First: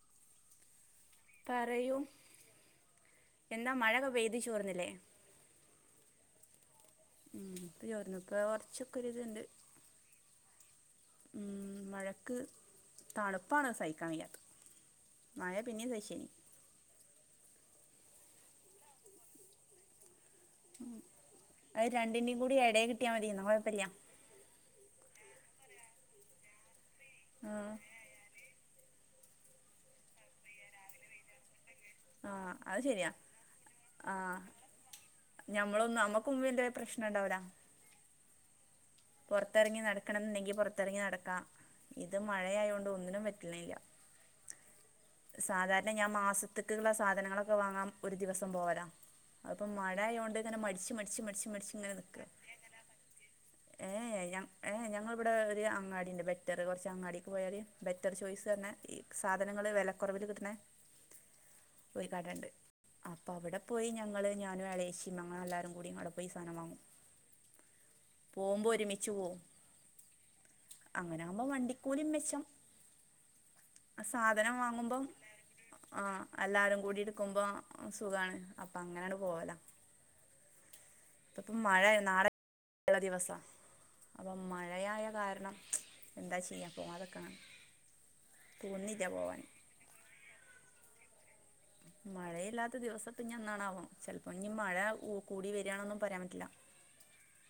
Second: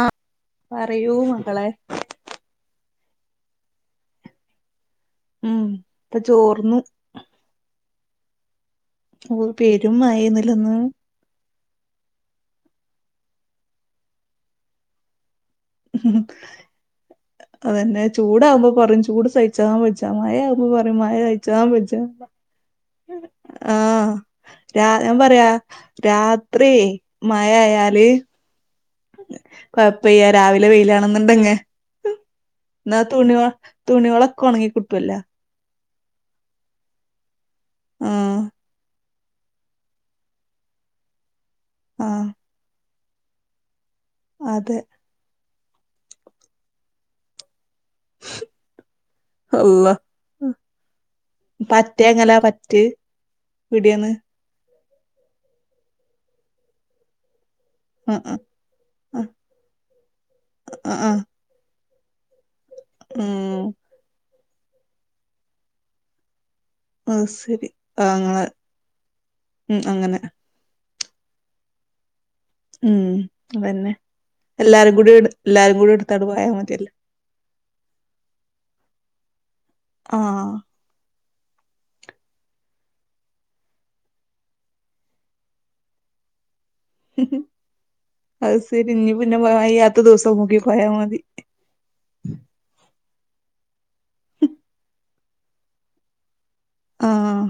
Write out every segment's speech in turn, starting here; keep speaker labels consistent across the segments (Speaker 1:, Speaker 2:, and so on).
Speaker 1: ആഹ് പറയൂ മകളെ
Speaker 2: പറയൂ എന്താ മഴക്കെ പെയ്ത് ചോർന്നില്ലേ
Speaker 1: ഉം ഇപ്പ ചോർന്നു
Speaker 2: ആഹ് പ്പചോർന്നു പ്പ കൊറച്ചു.
Speaker 1: ഓഹ് പെരും മയേന്ന്ല്ലെ ഇന്ന്?
Speaker 2: ആഹ് മഴക്ക് തണുപ്പാണ് സഹിക്കാൻ വയ്യാത്തത്.
Speaker 1: അതന്നെ ചൂടകുമ്പോ പറിം ചൂട് സഹിച്ചാൻ വജ്ജാ മയാകുമ്പോ. മ്പോ പറിം മയ സയിച്ചാൻ
Speaker 2: അത്
Speaker 1: വജ്ജാ
Speaker 2: രണ്ടിന്റെയും കൂടി ഇടയിൽ കിട്ടിയാൽ മതി എന്നാ കുഴപ്പമില്ല
Speaker 1: ആഹ്. ഞാ ഞാൻ പറ്യ രാത്രി മയ
Speaker 2: ആഹ്
Speaker 1: അയാല്. കൊയപ്യല്ല്യ രാവിലെ വെയിലാണെന്നുണ്ടങ്.
Speaker 2: ആഹ് അത്
Speaker 1: ന്നാ
Speaker 2: ശരിയാ
Speaker 1: തുണിക തുണിളൊക്കെ ഉണങ്ങി കിട്ടല്ലോ.
Speaker 2: നമ്മള് നമ്മുക്കും പിന്നെ പ്രശ്നണ്ടാവുല്ല.
Speaker 1: ആഹ്.
Speaker 2: പൊറത്തറങ്ങി നടക്കണ ന്നുണ്ടെങ്കി പൊറത്തറങ്ങി നടക്കാം ഇത്
Speaker 1: ആഹ്
Speaker 2: മഴയായോണ്ട് ഒന്നിനും പറ്റണില്ല.
Speaker 1: അതെ.
Speaker 2: സാധാരണ ഞാൻ മാസത്ത്ക്ക്ളള സാധനങ്ങളൊക്കെ വാങ്ങാം. ഒരു ദിവസം പോവലാ. അത്പ്പൊ
Speaker 1: അള്ളാ
Speaker 2: മഴയോണ്ട് ഇങ്ങനെ മടിച്ച് മടിച്ച് മടിച്ച് മടിച്ച് ഇങ്ങനെ
Speaker 1: പറ്റെ
Speaker 2: നിക്ക.
Speaker 1: എങ്ങലാ പറ്റ്
Speaker 2: ഏ
Speaker 1: ഇവിടെന്ന്
Speaker 2: ഞ ഏ ഞങ്ങൾ ഇവിടെ ഒരു അങ്ങാടിണ്ട് ബെറ്ററ് കൊറച്ച് അങ്ങാടിക്ക് പോയാല്. ബെറ്റർ
Speaker 1: ആഹ് ആഹ്
Speaker 2: ചോയ്സ് റഞ്ഞ ഈ സാധനങ്ങള് വെലക്കുറവില് കിട്ട്ണ.
Speaker 1: ആഹ് ആഹ് ആഹ്
Speaker 2: ഒയ്കടണ്ട് അപ്പൊ അവിടെ
Speaker 1: ഉം
Speaker 2: പോയി ഞങ്ങള്. ഞാനും എളേഷിം ഞങ്ങളെല്ലാരും കൂടി അടെ പോയി സാനം വാങ്ങും.
Speaker 1: ആഹ് സരി.
Speaker 2: പോവുമ്പോ ഒരുമിച്ചു പോവും
Speaker 1: അങ്ങനെ
Speaker 2: അങ്ങനാവുമ്പോ വണ്ടിക്കൂലി മെച്ചം.
Speaker 1: ഉം അതന്നെ
Speaker 2: അ സാധനം
Speaker 1: എല്ലാരും
Speaker 2: വാങ്ങുമ്പം
Speaker 1: കൂടി എടു എല്ലാരും കൂടി
Speaker 2: ആഹ്
Speaker 1: എടുത്താണ്ട് പോയാ
Speaker 2: എല്ലാരും
Speaker 1: മതിയല്ലോ
Speaker 2: കൂടി. ഇട്ക്കുമ്പോ സുഖാണ് അപ്പൊ അങ്ങനണ് പോവലാ.
Speaker 1: ആഹ്.
Speaker 2: പ്പപ്പൊ മഴായോ നാളെ. ഇള്ള ദിവസാ. അപ്പൊ മഴയായ കാരണം എന്താ ചെയ്യാ? പോവാതെക്കണം
Speaker 1: അത് സരി
Speaker 2: തോന്നില്ല
Speaker 1: ഇനി പിന്നെ
Speaker 2: പോവാൻ
Speaker 1: മഴല്ലാത്ത ദിവസം നോക്കി പോയാ മതി.
Speaker 2: മഴയില്ലാത്ത ദിവസത് ഇനിന്നാണാവോ ചെൽപ്പൊ ഇ മഴ ഊക്ക് കൂടി വെരാണന്നു പറയാൻ പറ്റില്ല.
Speaker 1: ആഹ്.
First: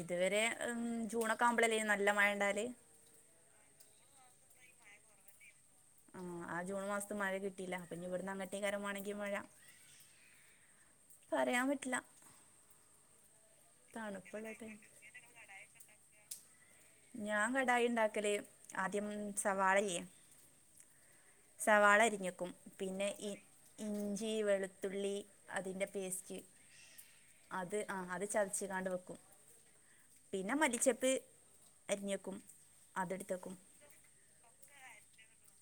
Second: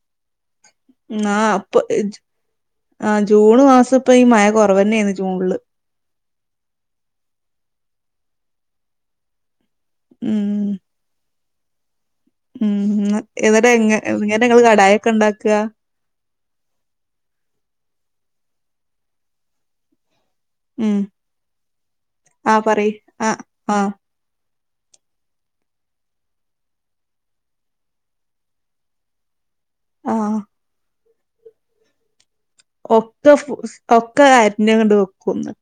Speaker 2: ഇതുവരെ ആഹ് ജൂണൊക്കെ ആവുമ്പോളല്ലേനെ നല്ല മഴ ഇണ്ടാവല്.
Speaker 1: ആഹ് ജൂണ് മാസം ഇപ്പ ഈ മഴ കുറവന്നെയിന് ജൂണില്.
Speaker 2: ആഹ് ആ ജൂൺ മാസത്ത് മഴ കിട്ടില്ല അപ്പനി ഇവിടുന്ന് അങ്ങട്ടേയ്ക്കാരം മാണെങ്കി മഴ
Speaker 1: ആഹ്.
Speaker 2: പറയാൻ പറ്റില്ല
Speaker 1: ഉം ഇന്ന ഇന്നട്ടങ്ങന
Speaker 2: തണുപ്പുള്ള
Speaker 1: ങ്ങൾ
Speaker 2: ടൈം
Speaker 1: കടായ ഒക്കെ ഇണ്ടാക്ക
Speaker 2: ഞാൻ കടായി ഇണ്ടാക്കല് ആദ്യം സവാള ല്ല്യ
Speaker 1: ഉം
Speaker 2: സവാള അരിഞ്ഞക്കും
Speaker 1: ആ പറയ്
Speaker 2: പിന്നെ
Speaker 1: ആ ആ
Speaker 2: ഇഞ്ചി വെളുത്തുള്ളി അതിൻ്റെ പേസ്റ്റ് അത് ആഹ അത് ചതച്ചങ്ങാണ്ട് വെക്കും
Speaker 1: ആഹ്
Speaker 2: പിന്നെ മല്ലിച്ചപ്പ് അരിഞ്ഞെക്കും
Speaker 1: ഒക്കെ ഒക്കെ അരിഞ്ഞങ്ങണ്ട് വെക്കുംന്ന്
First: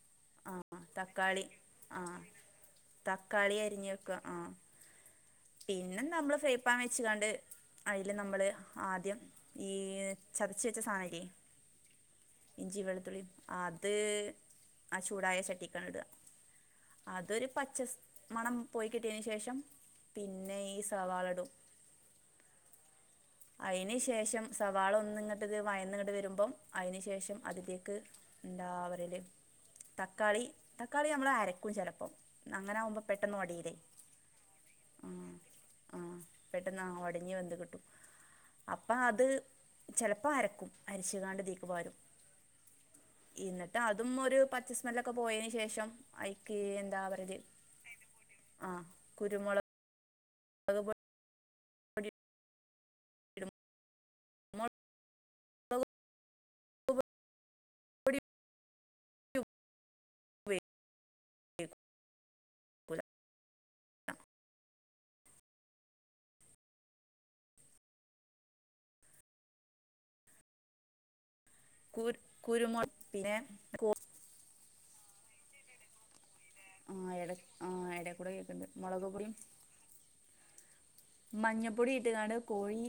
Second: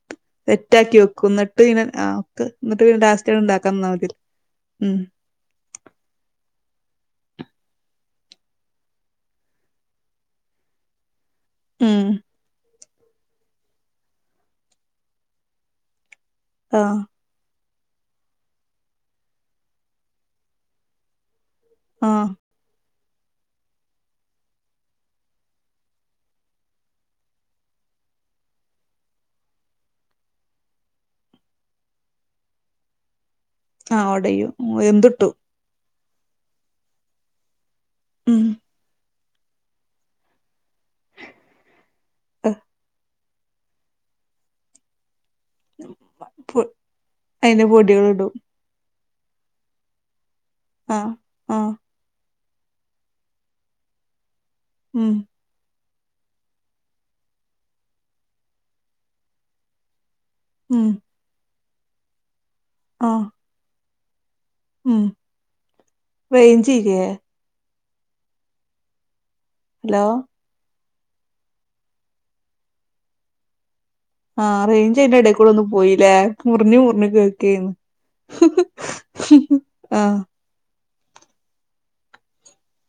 Speaker 2: ആ
Speaker 1: സെറ്റക്കി വെക്കും
Speaker 2: തക്കാളി
Speaker 1: ഇന്നട്ട് പിനെ
Speaker 2: ആ
Speaker 1: ആഹ് ഇന്നിട്ട് പി ലാസ്റ്റഡ്
Speaker 2: തക്കാളി
Speaker 1: ഇണ്ടാക്കാൻ
Speaker 2: അരിഞ്ഞ്
Speaker 1: നിന്നാമതില്ലോ
Speaker 2: വെക്കുക ആ
Speaker 1: ഉം
Speaker 2: പിന്നെ നമ്മള് ഫ്രേപ്പാൻ വെച്ച്ങ്ങാണ്ട് അയില് നമ്മള് ആദ്യം ഈ ചതച്ച വെച്ച സാധനല്ല്യ
Speaker 1: ഉം
Speaker 2: ഇഞ്ചി വെളുത്തുള്ളി അത് ആ ചൂടായ ചട്ടിക്കാണ്ടിടാ
Speaker 1: ആഹ
Speaker 2: അതൊരു പച്ച മണം പോയി കിട്ടിയതിന് ശേഷം പിന്നെ ഈ സവാളടും
Speaker 1: ആഹ്
Speaker 2: ആയിന് ശേഷം സവാള ഒന്നിങ്ങട് വഴന്നയിങ്ങട് വരുമ്പോൾ അയിനു ശേഷം അതിലേക്ക് എന്താ പറയല് തക്കാളി തക്കാളി നമ്മള് അരക്കും ചിലപ്പോം അങ്ങനെ ആകുമ്പോ പെട്ടെന്ന്ഒടയിലെ
Speaker 1: ആ ഒടയും വെന്ത് കിട്ടും
Speaker 2: ആഹ് പെട്ടെന്ന് ആ ഉടഞ്ഞ് വെന്ത് കിട്ടും
Speaker 1: ഉം
Speaker 2: അപ്പ അത് ചിലപ്പോൾ അരക്കും അരിച്ചുകാണ്ട് ഇതീക്ക് പാരും എന്നിട്ട് അതും ഒരു പച്ചസ്മല്ലൊക്കെ പോയേനശേഷം ശേഷം അയിക്ക് എന്താ പറയല്
Speaker 1: അയിന്റെ പൊടികളിടും
Speaker 2: ആഹ് കുരുമൊള [unintelligible]
Speaker 1: ആഹ് ആഹ്
Speaker 2: പൊടി [unintelligible]
Speaker 1: ഉം
Speaker 2: [unintelligible] [unintelligible]
Speaker 1: ഉം
Speaker 2: [unintelligible]
Speaker 1: ആഹ് ഉം റെയ്ഞ്ച് ഇല്ലേ ഹലോ
Speaker 2: കുരു കുരുമുള പിന്നെ
Speaker 1: ആഹ് റേഞ്ച് അയിന്റെ ഇടേക്കൂടെ ഒന്ന് പോയില്ലേ മുറിഞ്ഞ്
Speaker 2: ആ
Speaker 1: മുറിഞ്ഞു
Speaker 2: എട ആ
Speaker 1: കേക്കായിന്ന്
Speaker 2: എടേക്കൂടെ കേൾക്കുന്നുണ്ട് മുളക് പൊടിയും
Speaker 1: ആഹ്
Speaker 2: മഞ്ഞപ്പൊടി ഇട്ട്കാണ്ട് കോഴി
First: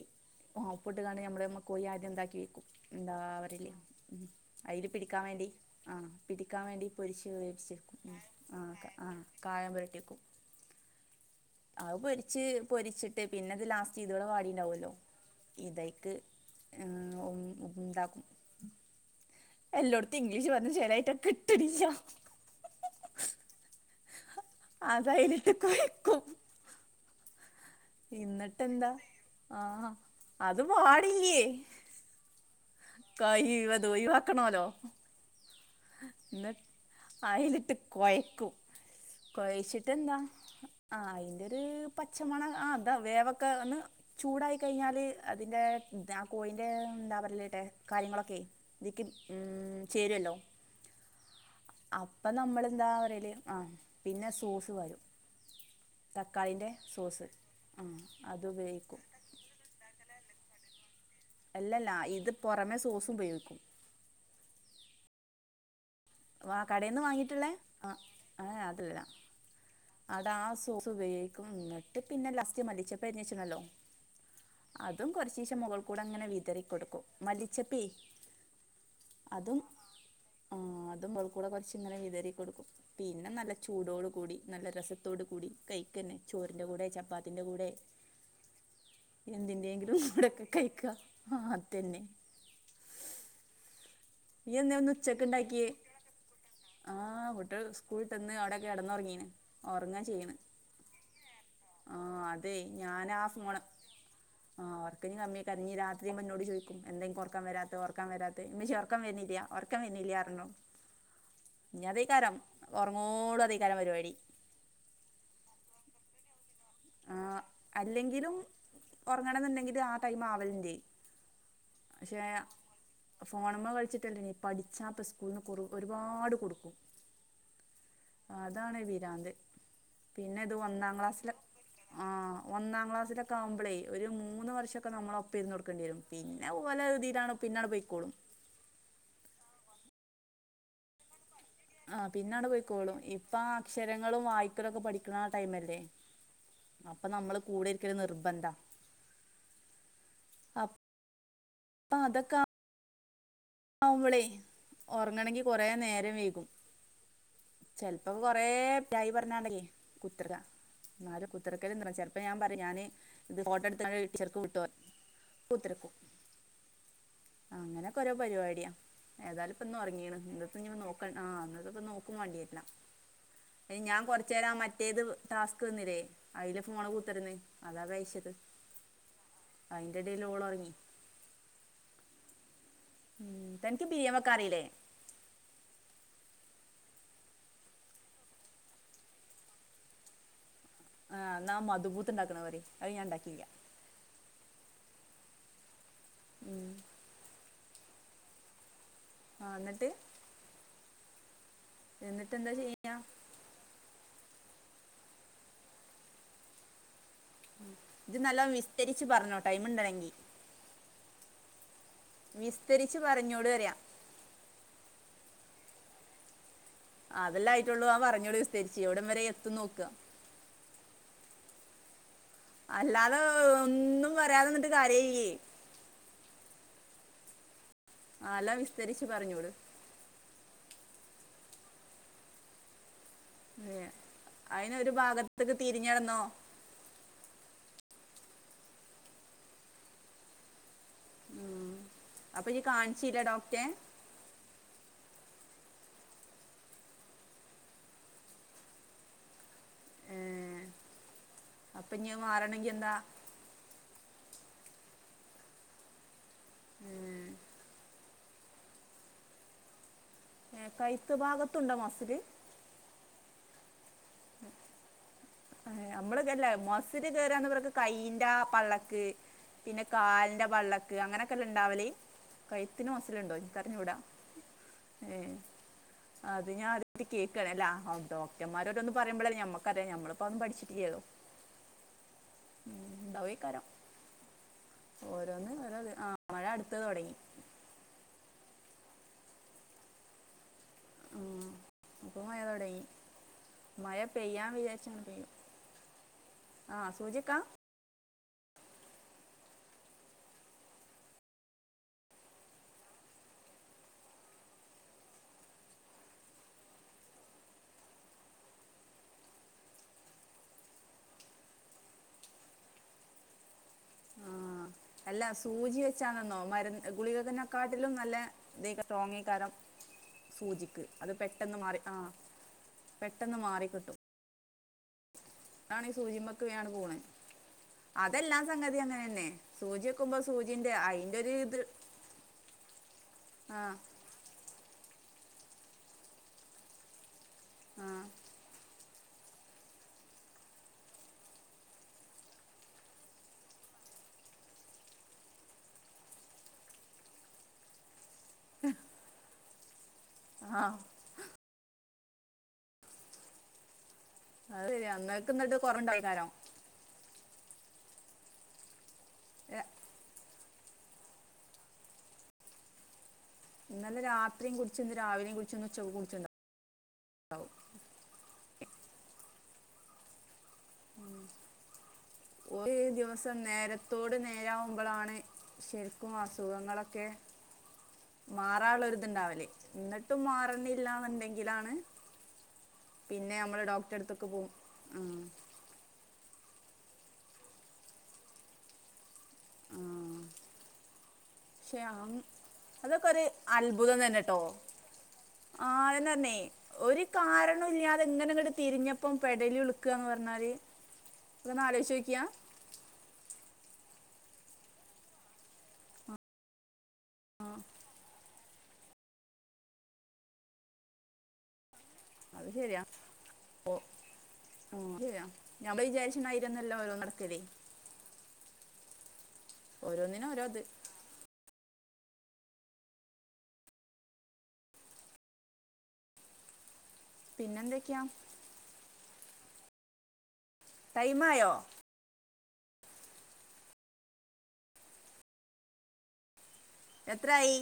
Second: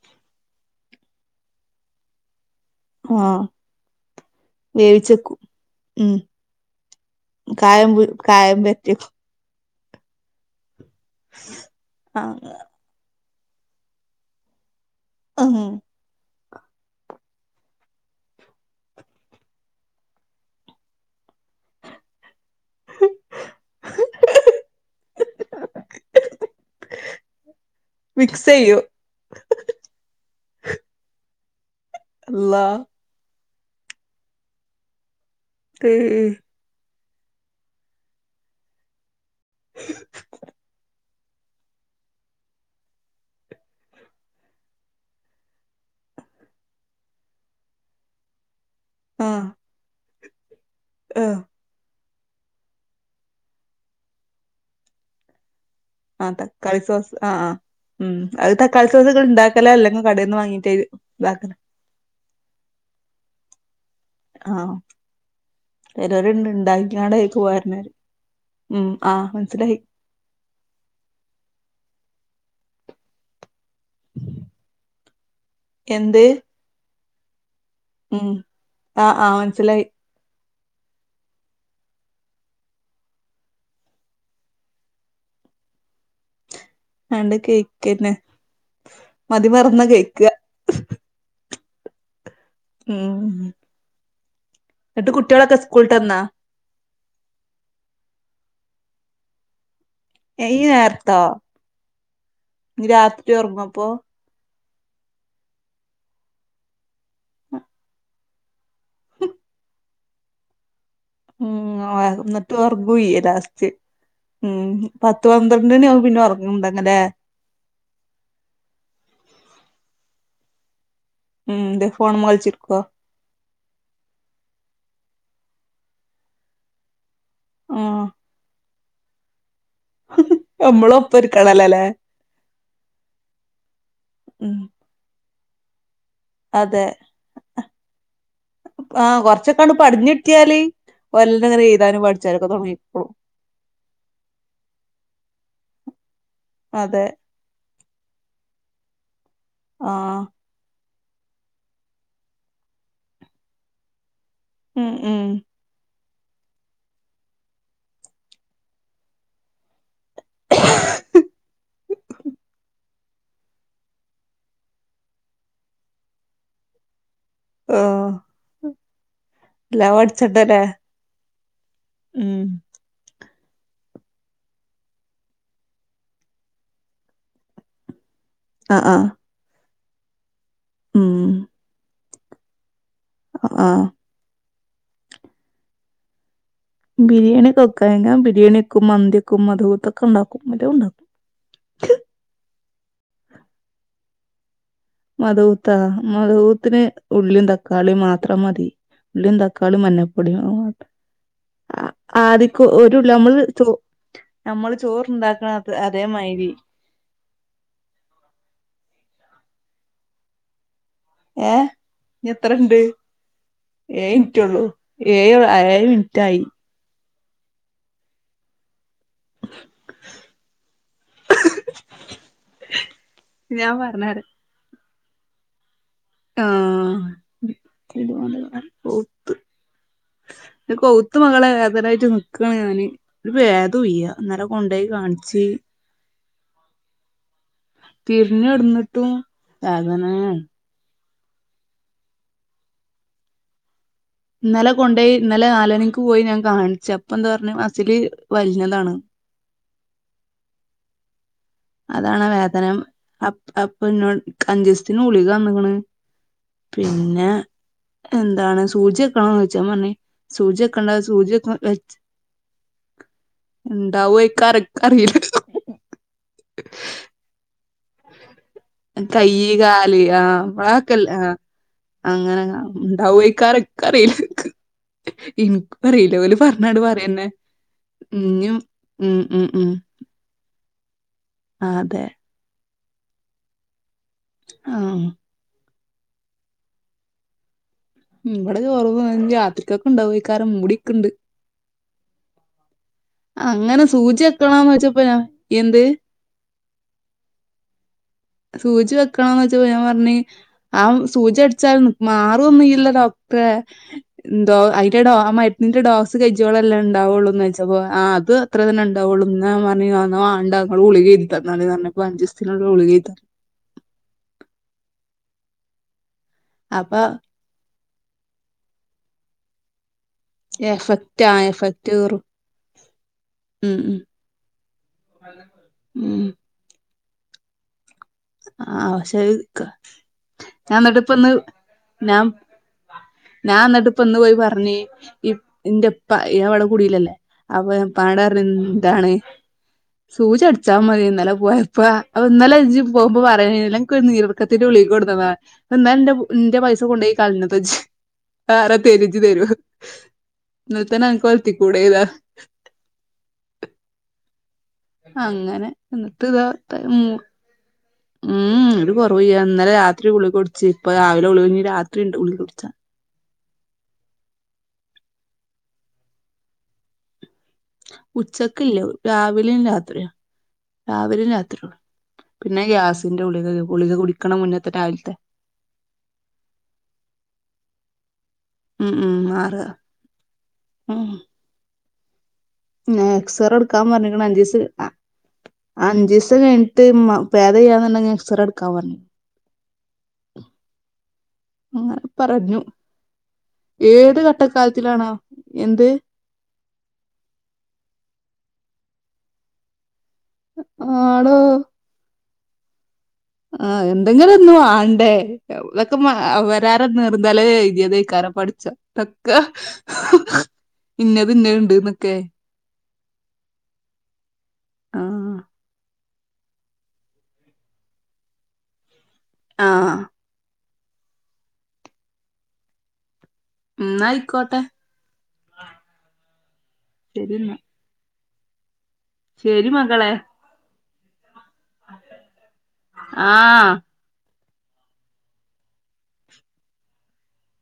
Speaker 2: ഉപ്പട്ട് കണ്ട് നമ്മള് കോഴി ആദ്യം എന്താക്കി വെക്കും എന്താ
Speaker 1: ആ
Speaker 2: പറയല് അതില് പിടിക്കാൻ
Speaker 1: വേവിച്ചെക്കും
Speaker 2: വേണ്ടി ആഹ
Speaker 1: ഉം
Speaker 2: പിടിക്കാൻ വേണ്ടി പൊരിച്ച്
Speaker 1: കായം
Speaker 2: വേവിച്ചേക്കും
Speaker 1: കായം
Speaker 2: ആ
Speaker 1: വരട്ടിയെക്കും
Speaker 2: ആഹ് കായംമ്പരട്ടി വക്കും അത്
Speaker 1: ആ
Speaker 2: പൊരിച്ച് പൊരിച്ചിട്ട് പിന്നെ ഇത് ലാസ്റ്റ് ഇതോടെ വാടിണ്ടാവല്ലോ
Speaker 1: ഉം
Speaker 2: ഇതയ്ക്ക് ഉ ഉണ്ടാക്കും എല്ലോട്ത്തും ഇംഗ്ലീഷ് പറഞ്ഞ് ചേലായിട്ട് കിട്ടുണില്ല അതായിലിട്ട്കൊഴക്കും
Speaker 1: [unintelligible] മിക്സെയ്യും
Speaker 2: എന്നിട്ട്ന്താ ആഹ് അത് വാട്ല്ല്യേ
Speaker 1: അള്ളാഹ്
Speaker 2: കഴിവതും ഒഴിവക്കണോല്ലോ
Speaker 1: ഏ
Speaker 2: എന്ന് അതിലിട്ട് കോഴക്കും കൊഴച്ചിട്ട് എന്താ ആഹ് അയിന്റെ ഇത് പച്ചമണ ആഹ് അതാ വേവക്കന്ന് ചൂടായി കഴിഞ്ഞാല് അതിന്റെ കോഴിന്റെ എന്താ പറലട്ടെ കാര്യങ്ങളൊക്കെ അതിലേക്ക് ഉം ചേരുവല്ലോ
Speaker 1: ആഹ്..,
Speaker 2: അപ്പോ നമ്മൾെന്താ പറയല്, ആഹ് പിന്നെ സോസ് വരും.
Speaker 1: ആഹ് തക്കാളി സോസ് ആഹ്, ആഹ്,
Speaker 2: ആ
Speaker 1: ഉം...,
Speaker 2: അത്
Speaker 1: തക്കാളി
Speaker 2: ഉപയോഗിക്കും
Speaker 1: സോസ്ക്കേ ഉണ്ടാ- ക്കല്ലല്ലാ കട നിന്ന് വാങ്ങിട്ട്- ഇതാക്കണം.
Speaker 2: അല്ലല്ല ഇത് പുറമെ സോസും- ഉപയോഗിക്കും.
Speaker 1: ആഹ്..., ചിലര
Speaker 2: വാ കടയിൽ നിന്ന്
Speaker 1: ഉണ്ടാക്കടായി
Speaker 2: വാങ്ങിയിട്ടുള്ള
Speaker 1: പോരുന്ന-
Speaker 2: ആ
Speaker 1: ഉം.., ആഹ് മനസ്സിലായി.
Speaker 2: അതാ ആഹാ സോസ്- ഉപയോഗിക്കും. എന്നിട്ട് പിന്നെ- ലസ്റ്റ് മല്ലിച്ചപ്പ അരിഞ്ഞച്ചണല്ലോ? അതും കുറച്ചശം മുകൾ കൂടെ-
Speaker 1: എന്ത്
Speaker 2: അങ്ങനെ വിതറിക്കൊടുക്കും. മല്ലിച്ചപ്പേ...,
Speaker 1: ഉം... ആഹ്, ആഹ്, മനസിലായി.
Speaker 2: അതു മേൾക്കൂ കുറച്ച് ഇങ്ങനെ- വിതറി കൊടുക്കും. പിന്നെ നല്ല ചൂടോട് കൂടി നല്ല- രസത്തോട് കൂടി കൈക്ക് തന്നെ- ചോറിന്റെ കൂടെ.
Speaker 1: ആണ്ട്
Speaker 2: ചപ്പാത്തിന്റെ കൂടെ-
Speaker 1: കേക്കന്നെ മതി മറന്ന
Speaker 2: എന്തിന്റെങ്കിലും
Speaker 1: കേക്ക
Speaker 2: കൂടെക്കെ- കഴിക്കാ. ആഹ്, അത് തന്നെ.
Speaker 1: ഉം..,
Speaker 2: നീ എന്നാ ഇന്ന്
Speaker 1: ന്നട്ട്
Speaker 2: ഉച്ചക്ക്-
Speaker 1: കുട്ട്യാളൊക്കെ
Speaker 2: ഉണ്ടാക്കിയ.
Speaker 1: സ്കൂൾട്ടന്നാ
Speaker 2: ആഹ് കുട്ടികൾ സ്കൂളി തിന്ന്- അവിടെ കിടന്ന്റങ്ങീന്. ഉറങ്ങാൻ ചെയ്യന്ന്
Speaker 1: ഈ നേരത്തോ
Speaker 2: ആഹ് അതെ,
Speaker 1: ഇഞ്ഞ്
Speaker 2: ഞാനാ
Speaker 1: രാത്രി
Speaker 2: ഫോണ-
Speaker 1: ഒറങ്ങോപ്പൊ
Speaker 2: ആഹ് [unintelligible] രാത്രി- എന്നോട് ചോദിക്കും എന്തെ- ഒറക്കം വരാത്ത ഓറക്കം വരാത്ത. [unintelligible] ഉറക്കം വന്നുന്നില്ല ഉറക്കം വരു- ന്നില്ല പറഞ്ഞു. ഇനി
Speaker 1: ഉം
Speaker 2: അതക്കാരം
Speaker 1: ന്നട്ട് ഒറങ്ങു ഇയ്യ്
Speaker 2: ഉറങ്ങോടും-
Speaker 1: ലാസ്റ്റ്
Speaker 2: അധക്കാരം പരിപാടി.
Speaker 1: ഉം.., പത്ത് പന്ത്രണ്ടണി ആവും- പിന്നെ ഉറങ്ങണ്ട് അങ്ങനെ,
Speaker 2: ആഹ് അല്ലെങ്കിലും ഉറങ്ങണ- എന്നുണ്ടെങ്കിൽ ആഹാ ടൈം- ആവലിന്റെ.
Speaker 1: ഉം.., ഇത് ഫോൺ മളിച്ചിക്ക.
Speaker 2: ഫോണമ്മ കളിച്ചിട്ടല്ലേ പഠിച്ചാപ്പ- സ്കൂളിന് കുറ ഒരുപാട്- കൊടുക്കും.
Speaker 1: ആഹ്
Speaker 2: അതാണ് വിരാന്ത്, പിന്നെ ഇത് ഒന്നാം ക്ലാസ്സില്-
Speaker 1: അല്ലേ, അലേ,
Speaker 2: ആഹ് ഒന്നാം ക്ലാസ്സിലൊക്കെ- ആകുമ്പ്ളേ, ഒരു മൂന്ന്- വർഷമൊക്കെ നമ്മള ഒപ്പം ഇരുന്ന്- കൊടുക്കേണ്ടി വരും പിന്നെ ഒല
Speaker 1: അതെ
Speaker 2: രീതിയിലാണ് പിന്നിട്- പോയിക്കോളും.
Speaker 1: ആഹ് കൊറച്ചൊക്കാ പടിഞ്ഞു- കിട്ടിയല്. [unintelligible]
Speaker 2: ആഹ് പിന്ന അങ്ങ്ട്- പോയിക്കോളും. ഇപ്പ അക്ഷരങ്ങളും, വായിക്കലും, ഒക്കെ പഠിക്കണ ആ ടൈംല്ലേ?
Speaker 1: അതെ
Speaker 2: അപ്പോ നമ്മള് കൂടെ- ഇരിക്കല് നിർബന്ധ.
Speaker 1: ആഹ്...,
Speaker 2: അ, അപ്പ അതൊക്ക- ആകുമ്പളേ
Speaker 1: ഉം ഉം
Speaker 2: ഉറങ്ങണങ്കി- കുറ നേരം വൈകും, ചെലപ്പോം കൊറേ [unintelligible] കുത്തക എന്നാല്, കുത്തക്കൽ- എന്ത ചിലപ്പോൾ ഞാൻ പറയും- ഞാന്- ഇത് ഫോട്ടോ എടുത്ത- [unintelligible] അങ്ങനെ-
Speaker 1: ആഹ്
Speaker 2: കുറെ- പരിപാടിയ ഏതാലും ഇപ്പോന്ന്-
Speaker 1: എല്ലാം
Speaker 2: ഉറങ്ങീണം
Speaker 1: പഠിച്ചണ്ടല്ലേ
Speaker 2: ഇന്ന് നോക്കണ്ട- ആഹ്, ഇന്ന് ഇപ്പം നോ-
Speaker 1: ഉം
Speaker 2: [unintelligible] ഞാൻ- കൊറച്ച നേരം മറ്റേത് ടാസ്ക്- തന്നില്ലേ. അയില് ഫോണ് കൂത്തിരന്ന്- അതാ അത് അയച്ചത്.
Speaker 1: ആഹ്, ആഹ്...,
Speaker 2: അയിന്റെടേലോളൊറങ്ങി.
Speaker 1: ഉം
Speaker 2: ഉം,
Speaker 1: ആഹ്
Speaker 2: തനിക്ക്ബിരിയേവെക്കാറില്ലേ?
Speaker 1: ബിരിയാണിക്കെ വെക്കാം ഞാൻ ബിരിയാണി വെക്കും മന്തി വെക്കും മദ്ഹൂത്തൊക്കെണ്ടാക്കും എല്ലതുണ്ടാക്കും
Speaker 2: ആഹ് എന്നാ ആ മദ്ഹൂത്ത്ണ്ടാക്ക്ന്നെ പറയ് അത് ഞാൻ ഇണ്ടാക്കില്ല്യാ
Speaker 1: മദ്ഹൂത്താ മദ്ഹൂത്ത്ന് ഉള്ളീം തക്കാളീം മാത്രം മതി ഉള്ളീം
Speaker 2: ആ
Speaker 1: തക്കാളീം
Speaker 2: എന്നിട്ട്
Speaker 1: മഞ്ഞ പൊടിയും മാത്രം
Speaker 2: എന്നിട്ട് എന്താ ചെയ്യാ
Speaker 1: [unintelligible] ഞമ്മള് ചോറ്ണ്ടാക്കണത് അതെ മാതിരി
Speaker 2: ഇജ്ജ് നല്ലോം വിസ്തരിച്ച് പറഞ്ഞോ ടൈമുണ്ടങ്കി
Speaker 1: ഏഹ്
Speaker 2: വിസ്തരിച്ച് പറഞ്ഞോള് പറയാ
Speaker 1: ഏയ് മിൻറ്റൊള്ളു ഏയ് ആ ഏയ് മിൻറ്റായി
Speaker 2: ആഹ് അതല്ലേ ആയിട്ടൊള്ളൂ ആഹ് പറഞ്ഞോള് വിസ്തരിച്ച് എവിടം വരെ എത്തുന്ന് നോക്ക്വാ അല്ലാതെ
Speaker 1: ഞാൻ
Speaker 2: ഒന്നും
Speaker 1: പറഞ്ഞരാ
Speaker 2: പറയാതെ നിന്നിട്ട് കാര്യല്ലേ
Speaker 1: ആഹ്
Speaker 2: ആഹ് എല്ലാം
Speaker 1: [unintelligible]
Speaker 2: വിസ്തരിച്ച്
Speaker 1: ഹൂത്ത്
Speaker 2: പറഞ്ഞോളു
Speaker 1: ന്റെ കൗത്ത്മൊകളേ വേദനായിട്ട് നിക്കാണ് ഞാന് ഒരു
Speaker 2: ഏ
Speaker 1: ഭേതൊയ്യാ ഇന്നലെ കൊണ്ടോയ് കാണിച്ച്
Speaker 2: മിനിഞ്ഞാന്നോ
Speaker 1: തിരിഞ്ഞ് കെടന്ന്ട്ടും വേദനേ
Speaker 2: അപ്പ ഇയ്യ്‌ കാണിച്ചിലെ ഡോക്ടറെ
Speaker 1: ഇന്നലെ കൊണ്ടോയി ഇന്നലെ നാല്മണിക്ക് പോയി ഞാൻ കാണിച്ച് അപ്പെന്ത് പറഞ്ഞ് മസില് വലിഞ്ഞതാണ്
Speaker 2: ഏ അപ്പൊ ഇഞ്ഞ്
Speaker 1: അതാണ് ആ
Speaker 2: മാറണെങ്കി
Speaker 1: വേദനം
Speaker 2: എന്താ
Speaker 1: അപ്പ് അപ്പൊന്നോട് ക്ക്അഞ്ചീസത്തിന് ഗുളിക തന്ന്ക്ക്ണ്
Speaker 2: ഉം
Speaker 1: പിന്നെ എന്താണ് സൂചി വെക്കണോന്നോയ്ച്ച് ഞാൻ പറഞ്ഞ് സൂചി
Speaker 2: ഏ
Speaker 1: വെക്കെണ്ടാ
Speaker 2: കൈത്ത്
Speaker 1: സൂചയൊക്കെ വെ
Speaker 2: ഭാഗത്തുണ്ടോ മസില്
Speaker 1: ഇണ്ടാവാര്ക്കും അനക്കറിയില്ലാ
Speaker 2: എഹ് ഏഹ് നമ്മള്ക്കല്ലേ മസ്സില് [unintelligible] കയ്യിന്റാ പള്ളക്ക്
Speaker 1: കയ്യ്
Speaker 2: പിന്നെ
Speaker 1: കാല് ആഹ്
Speaker 2: കാലിന്റെ പള്ളക്ക്
Speaker 1: നമ്മളൊക്കെല്ല ആഹ്
Speaker 2: അങ്ങനെക്കല്ലെ ഇണ്ടാവല്
Speaker 1: അങ്ങനെ
Speaker 2: കയ്ത്തിന് മസിലുണ്ടോ
Speaker 1: ഇണ്ടാവോയ്ക്കാരം
Speaker 2: ഇന്ക്കറിഞ്ഞൂടാ
Speaker 1: ഇക്കറീല
Speaker 2: ഏഹ്
Speaker 1: ഇൻക്കും അറീല ഓല്
Speaker 2: അത് ഞാൻ
Speaker 1: പറഞ്ഞാണ്ട്
Speaker 2: അദ്യാട്ട്
Speaker 1: പറയന്നെ
Speaker 2: കേക്കാ അല്ല
Speaker 1: ഇഞ്ഞും
Speaker 2: ഡോക്ടർമാരോരോന്ന്
Speaker 1: ഉം
Speaker 2: പറയുമ്പോഴല്ലേ
Speaker 1: ഉം
Speaker 2: ഞമ്മക്കറിയാ ഞമ്മ അപ്പോന്നും പഠിച്ചിട്ടില്ല്യേല്ലോ
Speaker 1: ആഹ് അതെ
Speaker 2: ഉം [unintelligible]
Speaker 1: ആഹ്
Speaker 2: [unintelligible] ആഹ് മഴ അടുത്തത് തൊടങ്ങി
Speaker 1: ഉം ഇവിടെ കൊർവാ ഇഞ്ഞി രാത്രികക്ക്‌ ഇണ്ടാവായിക്കാരം മൂടിക്ക്ൺണ്ട്
Speaker 2: ഉം ഇപ്പം മയ തൊടങ്ങി
Speaker 1: അങ്ങനെ സൂചി വെക്കണോന്നോയ്ച്ചപ്പം ഞാൻ എന്ത്
Speaker 2: ആഹ് സൂചി വെക്കാ
Speaker 1: സൂചി വെക്കണോന്നോയ്ച്ചപ്പോ ഞാൻ പറഞ്ഞ് അത്‌ സൂചി വെച്ചാലൊന്നും മാറ്വൊന്നൂല്ല ഡോക്ടറേ ഇന്തോ അയിന്റെ ഡോ ആ മരുന്നിന്റെ ഡോസ് കജ്ജോളല്ലേ ഇണ്ടാവുള്ളൂന്നോയ്ച്ചപ്പോ ആഹ് അത് അത്ര തന്നെണ്ടാവൊള്ളൂ എന്നാ ഞാൻ പറഞ്ഞ് അന്നാവാണ്ട ഇങ്ങള് ഗുളികേഴ്തി തന്നോള്ന്നർഞ്ഞപ്പൊ അഞ്ചീസ്ത്തിനുള്ള ഗുളികേഴ്തി
Speaker 2: ആഹ് അല്ല സൂചിവെച്ചാണെന്നോ മരുന്ന് എഹ്
Speaker 1: അപ്പൊ
Speaker 2: ഗുളിക തന്നെ കാട്ടിലും നല്ല [unintelligible] സൂചിക്ക് അത്
Speaker 1: എഫക്റ്റ് ആ
Speaker 2: പെട്ടെന്ന് മാറി
Speaker 1: എഫക്റ്റ്
Speaker 2: ആഹ്
Speaker 1: കേറും
Speaker 2: പെട്ടെന്ന്
Speaker 1: ഉം
Speaker 2: മാറിക്കിട്ടും
Speaker 1: ഉം
Speaker 2: അണീ
Speaker 1: ഉം
Speaker 2: സൂചിമ്മക്ക് വേണ് പോണ് അതെല്ലാ സംഗതി
Speaker 1: ആ പക്ഷെ
Speaker 2: അങ്ങനെന്നെ സൂചിവെക്കുമ്പോ സൂചിന്റെ അയിന്റൊര്ത്
Speaker 1: നാം ഞാന്നട്ട് ഇപ്പ ഇന്ന് പോയി പർഞ് ഇ ഇന്റെ ഇപ്പാ ഞാ ഇവട കുടീലല്ലേ അപ്പ ഞാൻ
Speaker 2: ആ
Speaker 1: ഇപ്പാനോട് പർഞ് ദാണ് സൂജി അട്ച്ചാ മത്യേനി ഇന്നലെ പോയപ്പ അപ്പം ഇന്നലെ ഇജ്ജ് പോവുമ്പ പറയാ [unintelligible] ഇൻക്കൊര് നീരർക്കത്തിന്റെ ഗുളിക കൊട്ന്നതാ. ന്നാ ഇന്റെ ഇന്റെ പൈസ കൊണ്ടയി കൾഞത് ചോയിച് ആരാ തര ഇജ്ജ് തെരോ
Speaker 2: ആ
Speaker 1: ഇന്നൽ തന്നെ അൻക്ക് [unintelligible]
Speaker 2: അത് ശരിയാ
Speaker 1: അങ്ങനെ എന്ന്ട്ട് താ [unintelligible] ഉം ഉം ഒരു കൊർവുയ്യ ഇന്നലെ രാത്രി ഗുളിക കുട്ച് ഇപ്പൊ രാവിലെ ഗുളിക ഇഞ് രാത്രി ഇണ്ട് ഗുളിക കുട്ച്ചാൻ.
Speaker 2: ഇന്നലെ രാത്രി കുട്ച്ച് ഇന്ന് രാവിലേം കുട്ച്ച് ഇന്ന് ഉച്ചക്കും കുടിച്ണ്ടാണ്ടാവും
Speaker 1: ഉച്ചക്ക്ല്ല രാവിലിം രാത്രി രാവിലിം രാത്രിയൊള്ളു.
Speaker 2: ഒരു ദിവസം നേരത്തോട്
Speaker 1: കുടിക്കണ മുന്നത്തെ രാവിലത്തെ
Speaker 2: നേരാവുമ്പളാണ് ശരിക്കും അസുഖങ്ങളൊക്കെ.
Speaker 1: ഉം
Speaker 2: മാറാള്ളൊര്
Speaker 1: ഉം
Speaker 2: ഇത്ണ്ടാവുലെ
Speaker 1: മാറാ
Speaker 2: ന്നട്ടും മാർണില്ലാന്ന്ണ്ടങ്കിലാണ്
Speaker 1: ഉം എക്സറെട്ക്കാം പർഞ്ഞിക്ക്ണ് അഞ്ചിസ്
Speaker 2: ആ
Speaker 1: അഞ്ജീസം കൈഞ്ട്ട് മ പേതയ്യാന്ന്ണ്ടങ്കി എക്സറ ഇട്ക്കാം പർഞ്ഞി
Speaker 2: ആ. പക്ഷെ
Speaker 1: അങ്ങനെ
Speaker 2: ആം
Speaker 1: പറഞ്ഞു
Speaker 2: അതൊക്കൊര് അത്ഭുതം
Speaker 1: ഏത്
Speaker 2: തന്നെട്ടോ.
Speaker 1: ഘട്ടക്കാലത്തിലാണോ
Speaker 2: ആ
Speaker 1: എന്ത്
Speaker 2: [unintelligible] ഒര് കാരണുല്ല്യാതെ ഇങ്ങനെ ഇങ്ങട്ട് തിരിഞ്ഞപ്പം പെടല്യുൾ ക്ക ന്ന് പർഞ്ഞാല്
Speaker 1: ആടോ
Speaker 2: ഇതന്ന് ആലോയ്ച്ചോക്ക്യാ.
Speaker 1: ആ എന്തെങ്കിലൊന്ന് വാണ്ടേ. ഇതക്ക അവരാരെ [unintelligible] എയ്തിയതേക്കാരം പട്ച്ചോ തൊക്ക. ഇന്നത് ഇന്നെൽ ഇണ്ട്ന്നൊക്കെ.
Speaker 2: അത് ശരിയാ ഓ. ഓ
Speaker 1: ആ
Speaker 2: അത് ശരിയാ ഞമ്മള് വിചാരിച്ണ മായിര്യൊന്നല്ല ഓരോന്ന് നടക്കലെ.
Speaker 1: ആ
Speaker 2: ഓരോന്നിന് ഓരോ ത്
Speaker 1: ന്നാ അയിക്കോട്ടെ.
Speaker 2: പിന്നെ എന്തൊക്യാ
Speaker 1: ശരി മകളെ.
Speaker 2: ടൈമായോ
Speaker 1: ആ
Speaker 2: എത്രായി